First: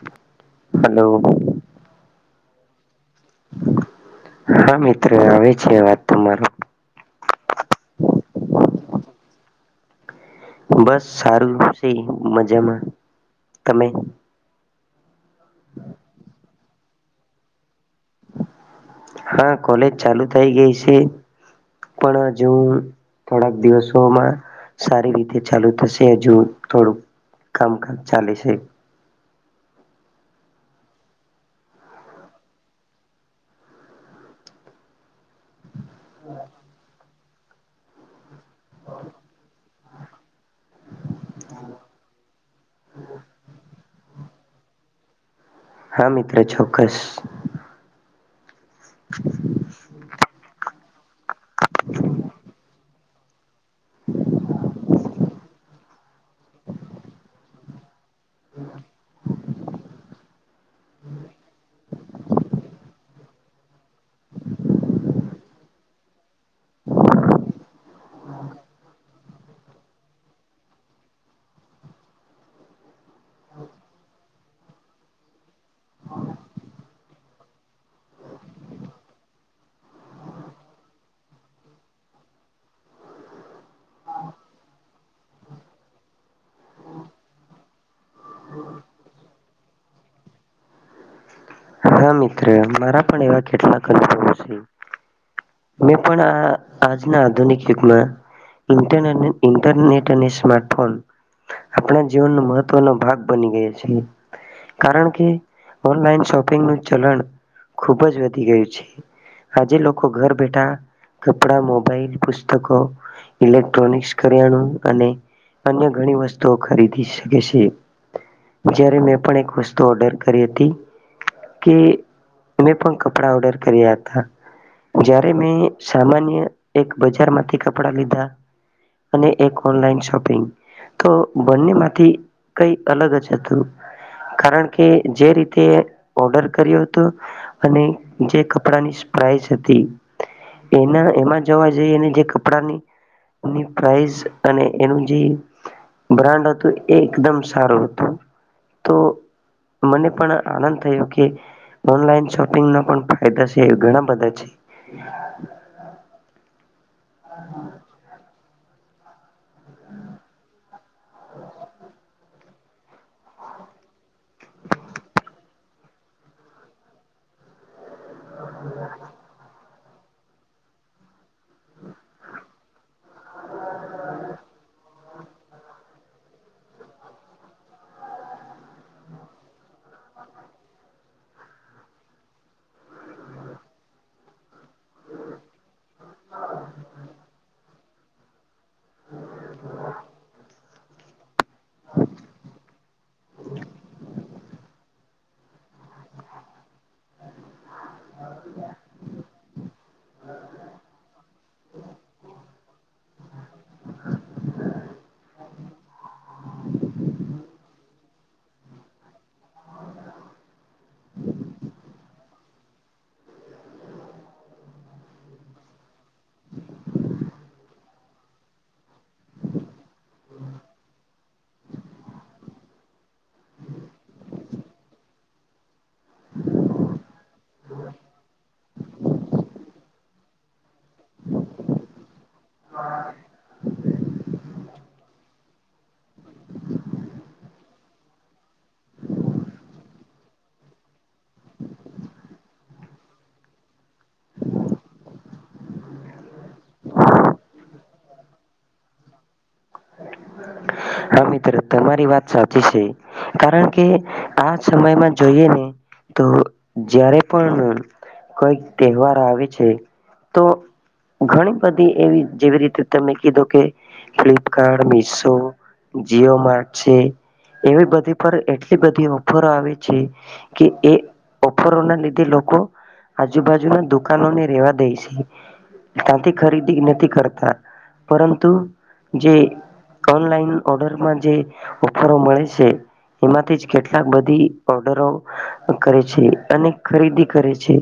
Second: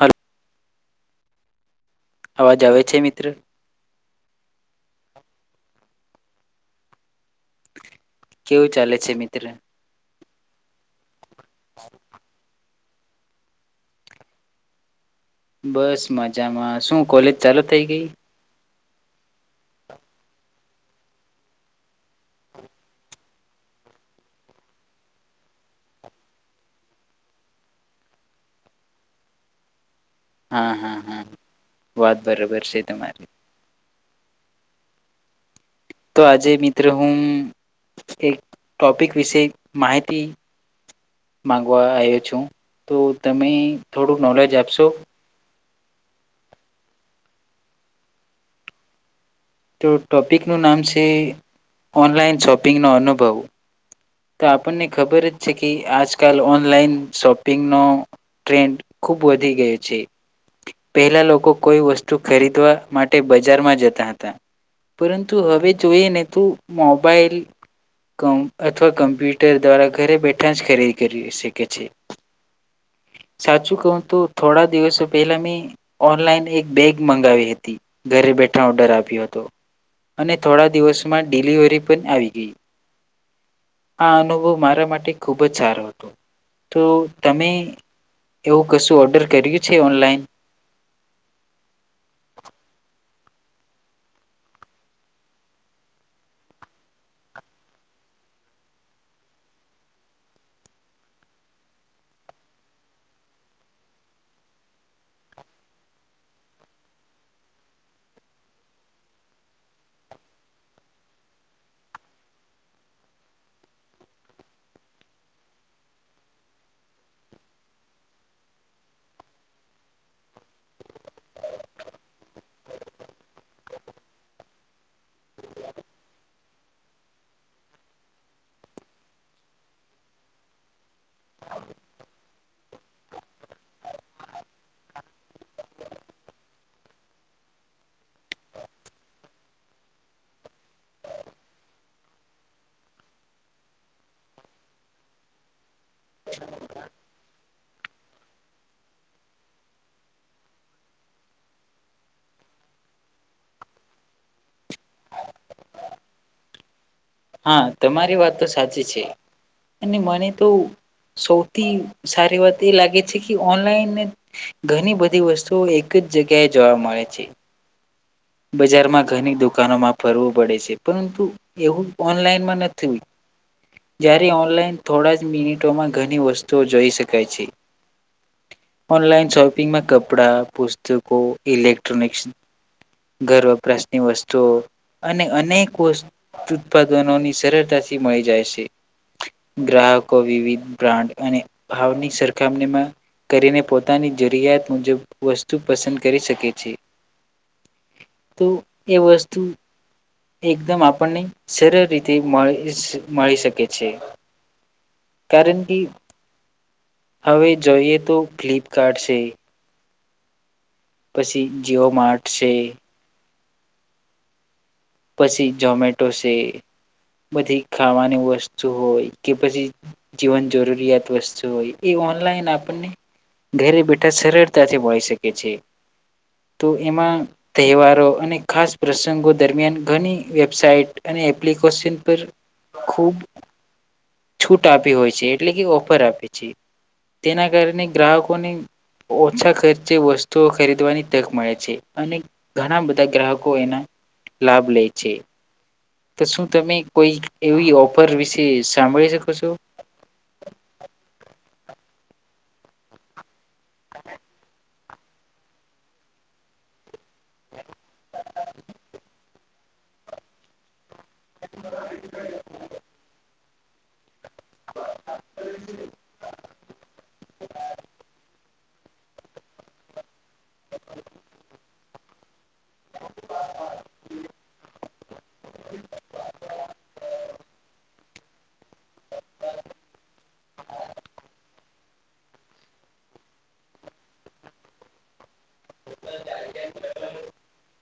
Hello hello અવાજ આવે છે મિત્ર હા મિત્ર આવે છે વાત તમાર કેવું ચાલે છે મિત્ર બસ સારું છે મજામાં તમે બસ મજામાં શું કોલેજ ચાલુ થઈ ગઈ. હા કોલેજ ચાલુ થઈ ગઈ છે પણ હજુ થોડાક દિવસોમાં સારી રીતે ચાલુ થશે હજુ થોડુંક કામકાજ ચાલે છે. હા હા હા વાત બરાબર છે તમારી તો આજે મિત્રો હું એક ટોપિક વિશે માહિતી માગવા આવ્યો છું તો તમે થોડું નોલેજ આપશો. હા મિત્ર ચોક્કસ. તો ટોપિકનું નામ છે ઓનલાઈન શોપિંગનો અનુભવ તો આપણને ખબર જ છે કે આજકાલ ઓનલાઈન શોપિંગનો ટ્રેન્ડ ખુબ વધી ગયો છે પહેલા લોકો કોઈ વસ્તુ ખરીદવા માટે બજ જતા હતા પરંતુ હવે જોઈને તો મોબાઈલ અથવા કમ્પ્યુટર દ્વારા ઘરે બેઠા જ ખરીદી કરી શકે છે સાચું કહું તો થોડા દિવસો પહેલા મેં ઓનલાઈન એક બેગ મંગાવી હતી ઘરે બેઠા ઓર્ડર આપ્યો હતો અને થોડા દિવસોમાં ડિલિવરી પણ આવી ગઈ. આ અનુભવ મારા માટે ખૂબ જ સારો હતો તો તમે એવું કશું ઓર્ડર કર્યું છે ઓનલાઈન. ટલા અનુભવો છે મે પણ આજના આધુનિક યુગમાં ઇન્ટરનેટ અને સ્માર્ટફોન આપણા જીવનનો મહત્વનો ભાગ બની ગયો છે કારણ કે ઓનલાનોપિંગ ખુબ જ વધી ગયું છે આજે લોકો ઘર બેઠા કપડા મોબાઈલ પુસ્તકો ઇલેક્ટ્રોનિક કરિયાણું અને અન્ય ઘણી વસ્તુઓ ખરીદી શકે છે જારે મેં પણ એક વસ્તુ ઓર્ડર કરી હતી. કે મેં પણ કપડા ઓર્ડર કર્યા હતા જારે મેં સામાન્ય એક બજાર માંથી કપડા લીધા અને એક ઓનલાઈન શોપિંગ તો બંને માંથી કઈ અલગ જ હતું કારણ કે જે રીતે ઓર્ડર કર્યો હતો અને જે કપડાની પ્રાઇસ હતી એના એમાં જવા જઈ અને જે કપડાની ની પ્રઇસ અને એનું જે બ્રાન્ડ હતું એ એકદમ સારું હતું તો મને પણ આનંદ થયો. ઓનલા શોપિંગ પણ ફાયદા છે ઘણા બધા છે. હા તમારી વાત તો સાચ છે અને મને તો સૌથી સારી વાત એ લાગે છે કે ઓનલાઈન ઘણી બધી વસ્તુઓ એક જ જગ્યાએ જોવા મળે છે. બજારમાં ઘણી દુકાનો માપ ફરવું પડે છે પરંતુ એવું ઓનલાઈનમાં નથી જ્યારે ઓનલાઈન થોડા જ મિનિટોમાં ઘણી વસ્તુઓ જોઈ શકાય છે ઓનલાઈન શોપિંગમાં કપડા પુસ્તકો ઇલેક્ટ્રોનિક ઘર વપરાશની વસ્તુઓ અને અનેક વ ઉત્પાદનોની સરળતાથી મળી જાય છે ગ્રાહકો વિવિધ બ્રાન્ડ અને ભાવની સરખામણીમાં કરીને પોતાની જરૂરિયાત મુજબ વસ્તુ પસંદ કરી શકે છે. તો એ વસ્તુ એકદમ આપણને સરળ રીતે મળી મળી શકે છે કારણ કે હવે જોઈએ તો ફ્લિપકાર્ટ છે. પછી જીઓ માર્ટ છે. પછી મેટો છે બધી ખાવાની વસ્તુ હોય કે પછી જીવન જરૂરિયાત વસ્તુ હોય એ ઓનલાઈન આપણને ઘરે બેઠા સરળતાથી મળી શકે છે તો એમાં તહેવારો અને ખાસ પ્રસંગો દરમિયાન ઘણી વેબસાઇટ અને એપ્લિકેશન પર ખૂબ છૂટ આપી હોય છે એટલે કે ઓફર આપે છે તેના કારણે ગ્રાહકોને ઓછા ખર્ચે વસ્તુઓ ખરીદવાની તક મળે છે અને ઘણા બધા ગ્રાહકો એના લાભ લે છે. તો શું તમે કોઈ એવી ઓફર વિશે સાંભળી શકો છો. હા મિત્ર તમારી વાત સાચી છે કારણ કે આ સમયમાં જોઈએ ને તો જયારે પણ કોઈક તહેવાર આવે છે તો ઘણી બધી એવી જેવી રીતે તમે કીધો ઓ કે. ફ્લિપકાર્ટ મીશો. જ માર્ટ છે એવી બધી પર એટલી બધી ઓફરો આવે છે. કે એ ઓફરના લીધ લોકો આજુબાજુના દુકાનોને રેવા દે છે ત્યાંથી ખરીદી નથી કરતા. પરંતુ જે ઓનલાઈન ઓર્ડર જે ઓફરો મળે છે એમાંથી જ કેટલાક બધી ઓર્ડરો કરે છે અને ખરીદી કરે છે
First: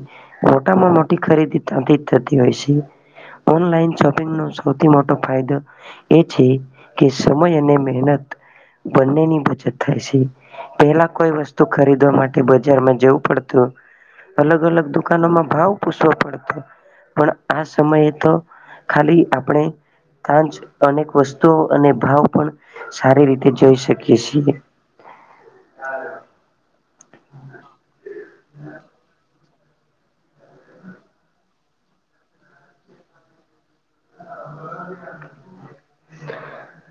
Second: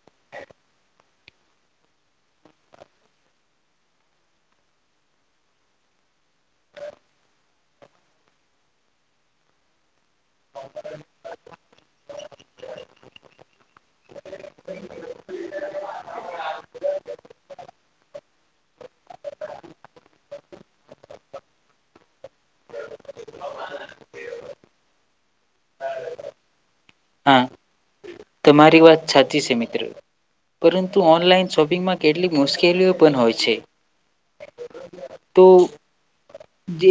મોટામાં મોટી ખરીદી ત થતી હોય છે ઓનલાઈન શોપિંગ ન સૌથી મોટો ફાયદો એ છે કે સમય બની બચત થાય છે પેલા કોઈ વસ્તુ ખરીદવા માટે બજારમાં જવું પડતું અલગ અલગ દુકાનોમાં ભાવ પૂછવો પડતો પણ આ સમયે તો ખાલી આપણે તંજ અનેક વસ્તુઓ અને ભાવ પણ સારી રીતે જોઈ શકીએ છીએ. હા તમારી વાત છાચી છે મિત પરંતુ ઓનલાઈન શોપિંગમાં કેટલીક મુશ્કેલીઓ પણ હોય છે. તો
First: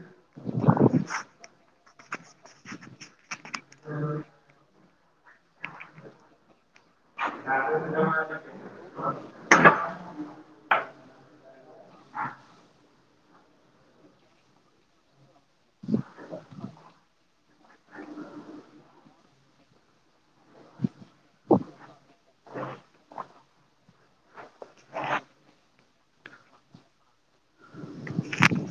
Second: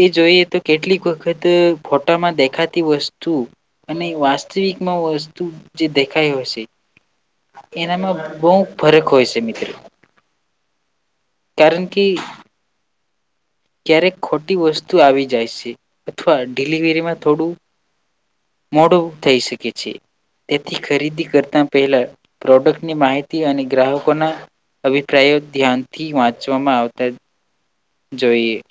એ જોઈએ તો કેટલીક વખત ફોટામાં દેખાતી વસ્તુ તું અને વાસ્તવિક માં વસ્તુ જે દેખાય હશે. એનામાં બહુ ફરક હોય છે મિત્રો. કારણ કે ક્યારેક ખોટી વસ્તુ આવી જ અથવા ડિલિવરીમાં થોડું મોડું થઈ શકે. છે તેથી ખરીદી કરતા પહેલા પ્રોડક્ટની માહિતી અને ગ્રાહક લોકો ના અભિપ્રાયો ધ્યાનથી વાંચવામાં આવતા જોઈએ.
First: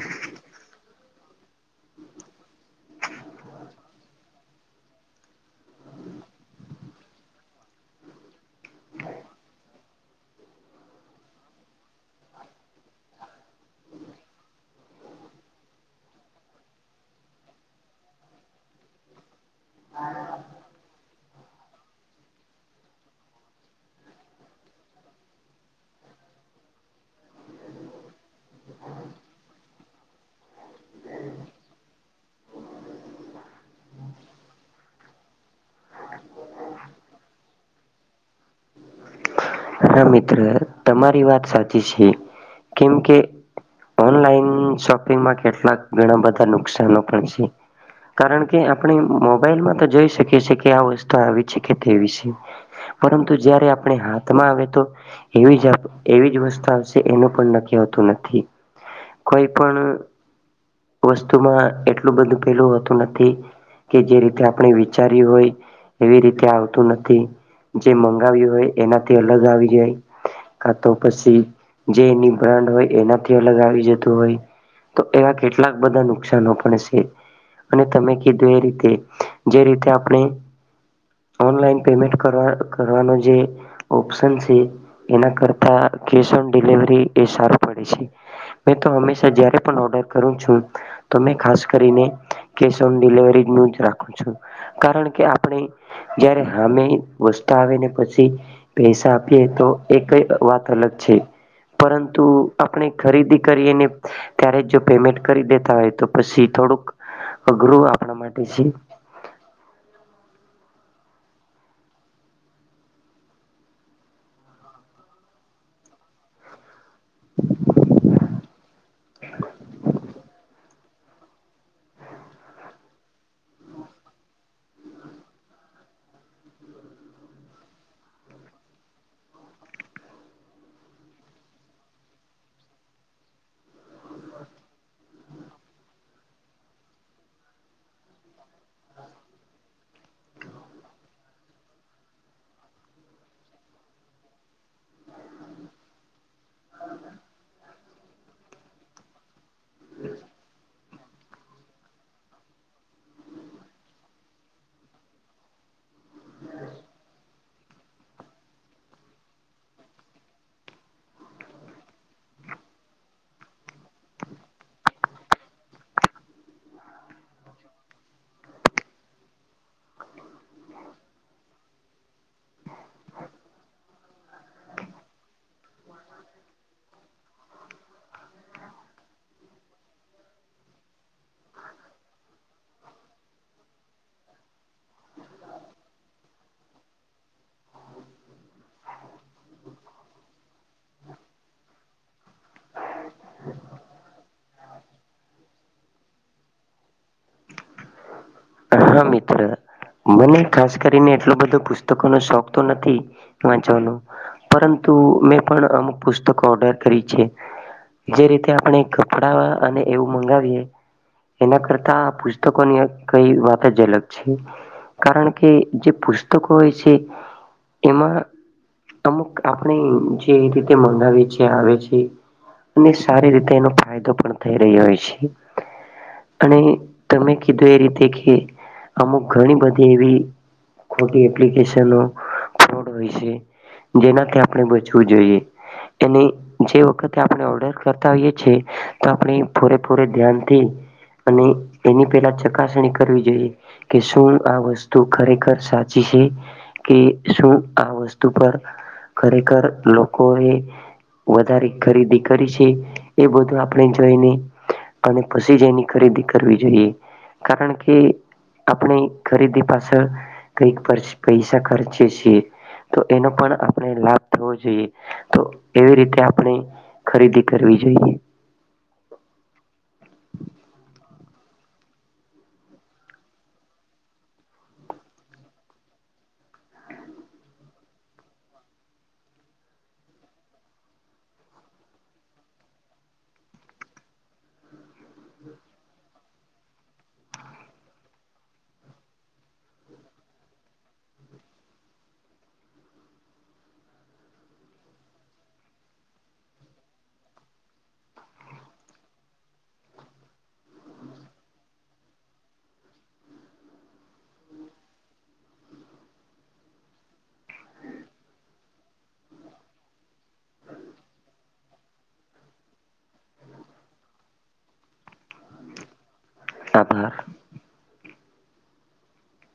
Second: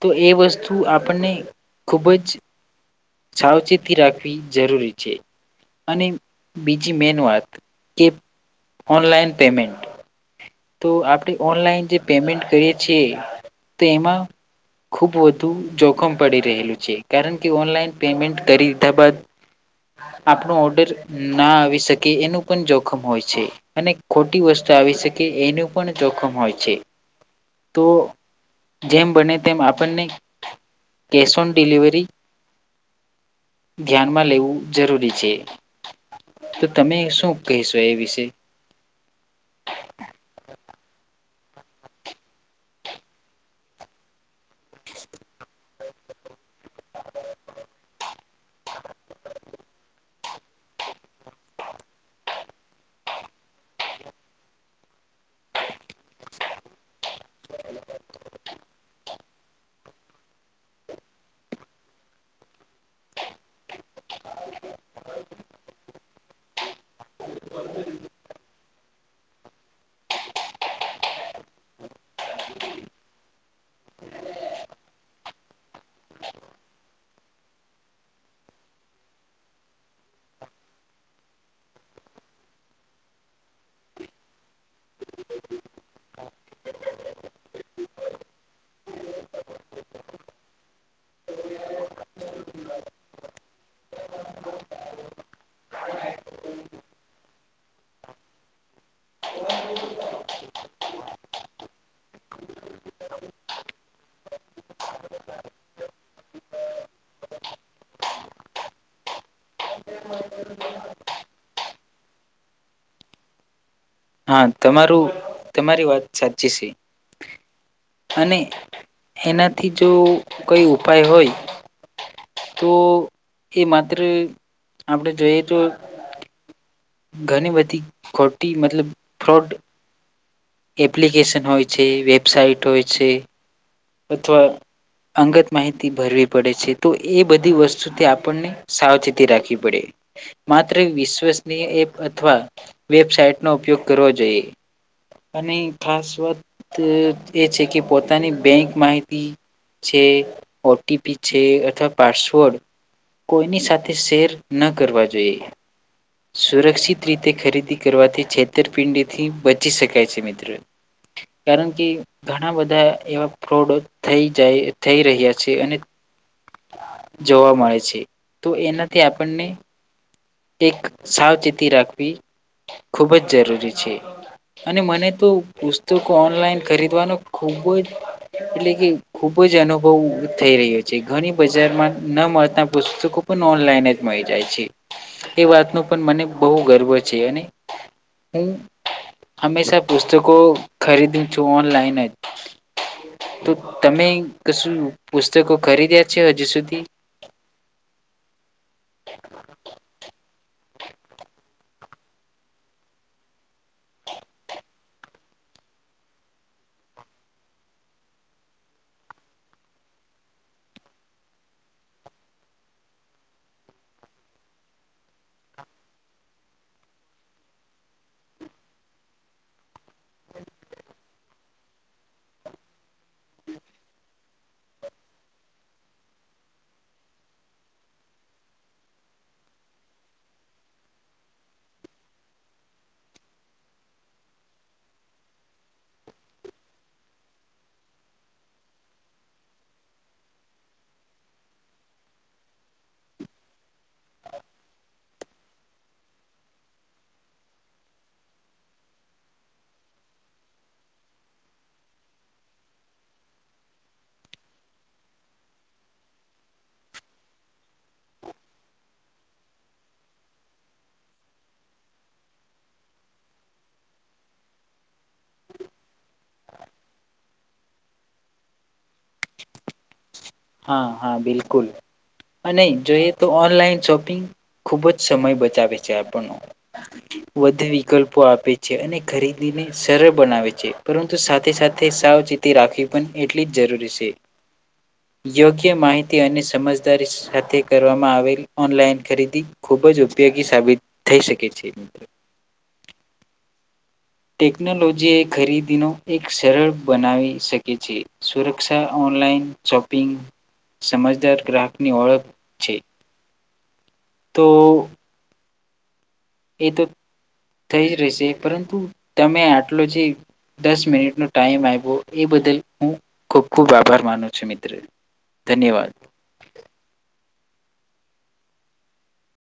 તો એ વસ્તુ આપણને ખૂબ જ સાવચેતી રાખવી જરૂરી છે અને બીજી મેન વાત કે ઓનલાઈન પેમેન્ટ તો આપણે ઓનલાઈન જે પેમેન્ટ કરીએ છીએ તો એમાં ખુબ વધુ જોખમ પડી રહેલું છે કારણ કે ઓનલાઈન પેમેન્ટ કરી દીધા બાદ આપણો ઓર્ડર ના આવી શકે એનું પણ જોખમ હોય છે અને ખોટી વસ્તુ આવી શકે કે એનું પણ જોખમ હોય છે તો જેમ બને તેમ આપણને કેશ ઓન ડિલિવરી ધ્યાનમાં લેવું જરૂરી છે તો તમે શું કહીશો એ વિશે. હા મિત્ર તમારી વાત સાચી છે કેમકે ઓનલાઈન શોપિંગમાં કેટલાક ઘણા બધા નુકસાનો પણ છે કારણ કે આપ મોબાઈલ માં તો જઈ શકીએ. કે આ વવસ્થા આવી છે કે તે વિશે પરંતુ જયારે આપણે આવે તો એવી જ એવી જ વસ્તુ આવશે એનું પણ ન હોતું નથી. કોઈ પણ. વસ્તુમાં એટલું બધું પેલું હોતું નથી કે જે રીતે આપણે વિચાર્યું હોય એવી રીતે આવતું નથી જે મંગાવ્યું હોય એનાથી અલગ આવી જાય તો પછી જે એની બ્રાન્ડ હોય એનાથી અલગ આવી જતું હોય તો એવા કેટલાક બધા નુકસાનો પણ છે અને તમે કીધું એ રીતે જે રીતે આપણે ઓનલાઈન પેમેન્ટ કરવા કરવાનો જે ઓપ્શન છે એના કરતા કેશ ઓન ડિલવરી એ સારું પડે છે મેં તો હંમેશા જ્યારે પણ ઓર્ડર કરુ છુ તમે ખાસ કરીને કેસ ઓન ડિલવરી નું જ રાખું છું કારણ કે આપણે જયારે હામે વસ્તા આવેને પછી પૈસા આપીએ તો એ ક વાત અલગ છે પરંતુ આપણે ખરીદી કરીએ ત્યારે જો. પેમેન્ટ કરી દેતા હોય તો પછી થોડુંક અઘરું આપણા માટે છે. હા તમારું તમારી વાત સાચી છે. અને એનાથી જો કઈ ઉપાય હોય. તો એ માત્ર આપણેે જોઈએ તો ઘણી બધી ખોટી મતલબ ફ્રોડ એપ્લિકેશન હોય છે વેબસાઇટ હોય છે અથવા અંગત માહિતી ભરવી પડે છે તો એ બધી વસ્તુથી આપણને સાવચેતી રાખવી પડે માત્ર વિશ્વસનીય એપ અથવા વેબસાઇટનો ઉપયોગ કરવો જોઈએ. અને ખાસ વાત એ છે કે પોતાની બેંક માહિતી છે ઓટીપી છે અથવા પાસવર્ડ કોઈની સાથે શેર ન કરવા જોઈએ સુરક્ષિત રીતે ખરીદી કરવાથી છેતરપિંડી થી બચી શકે. છે મ્રો કારણ કે ઘણા બધા એવા ફ્રોડો થઈ જાય થઈ રહ્યા છે અને જોવા મળે છે તો એનાથી આપણને એક સાવચેતી રાખવી ખૂબ જ જરૂરી છે અને મને તો પુસ્તકો ઓનલાઈન ખરીદવાનો ખૂબ જ એટલે કે ખૂબ જ અનુભવ થઈ રહે છે ઘણી બજારમાં ન મળતા પુસ્તકો પણ ઓનલાઈન જ મળી જાય છે. એ વાતનું પણ મને બહુ ગર્વ છે અને હું હંમેશા પુસ્તકો ખરીદું છું ઓનલાઈન જ તો તમે કશું પુસ્તકો ખરીદ્યા છે હજુ સુધી હા મિત્ર મને ખાસ કરીને એટલો બધો પુસ્તકોનો શોખ તો નથી વાંચવાનો પરંતુ મેં પણ અમુક પુસ્તકો ઓર્ડર કરી છે જે રીતે આપણે કપડા અને એવું મંગાવીએ એના કરતા પુસ્તકોની કઈ વાત જ અલગ છે કારણ કે જે પુસ્તકો હોય છે એમાં અમુક આપણે જે રીતે મંગાવી છે આવે છે અને સારી રીતે એનો ફાયદો પણ થઈ રહો હોય છે અને તમે કીધું એ રીતે શીખે અમુક ઘણી બધી એવી ખોટી એપ્લિકેશનો ફોટ હોય છે જેનાથી આપણે બચવું જોઈએ અને જે વખતે આપણે ઓર્ડર કરતા હોઈએ છે તો આપણે પૂરેપૂરે ધ્યાનથી અને એની પેલા છ ચકાસણી કરવી જોઈએ કે શું આ વસ્તુ ખરેખર સાચી છે કે શું આ વસ્તુ પર ખરેખર લોકો એ વધારે ખરીદી કરી છે એ બધું આપણે જોઈને અને પછી જ એની ખરીદી કરવી જોઈએ. કારણ કે આપણે ખરીદી પાછળ કઈક પચ પૈસા ખર્ચે છીએ તો એનો પણ આપણે લાભ થવો જોઈએ તો એવી રીતે આપણે ખરીદી કરવી જોઈએ. હા હા બિલકુલ અને જોઈએ તો ઓનલાઈન શોપિંગ ખુબ જ સમય બચાવે છે આપણનો વધુ વિકલ્પો આપે છે અને ખરીદીને સરળ બનાવે છે પરંતુ સાથે સાથે સાવચેતી રાખવી પણ એટલી જ જરૂરી છે. યોગ્ય માહિતી અને સમજદારી સાથે કરવામાં આવેલ ઓનલાઈન ખરીદી ખૂબ જ ઉપયોગી સાબિત થઈ શકે છે ટેકનોલોજી એ ખરીદીનો એક સરળ બનાવી શકે છે સુરક્ષા ઓનલાઈન શોપિંગ સમજદાર ગ્રાહકની ઓળખ છે તોઓ એ તો થઈ જ રહેશે પરંતુ તમે આટલો જે દસ મિનિટનો ટાઈમ આવો એ બદલ હું ખૂબ ખૂબ આભાર માનું છું મિત્ર ધન્યવાદ તપાર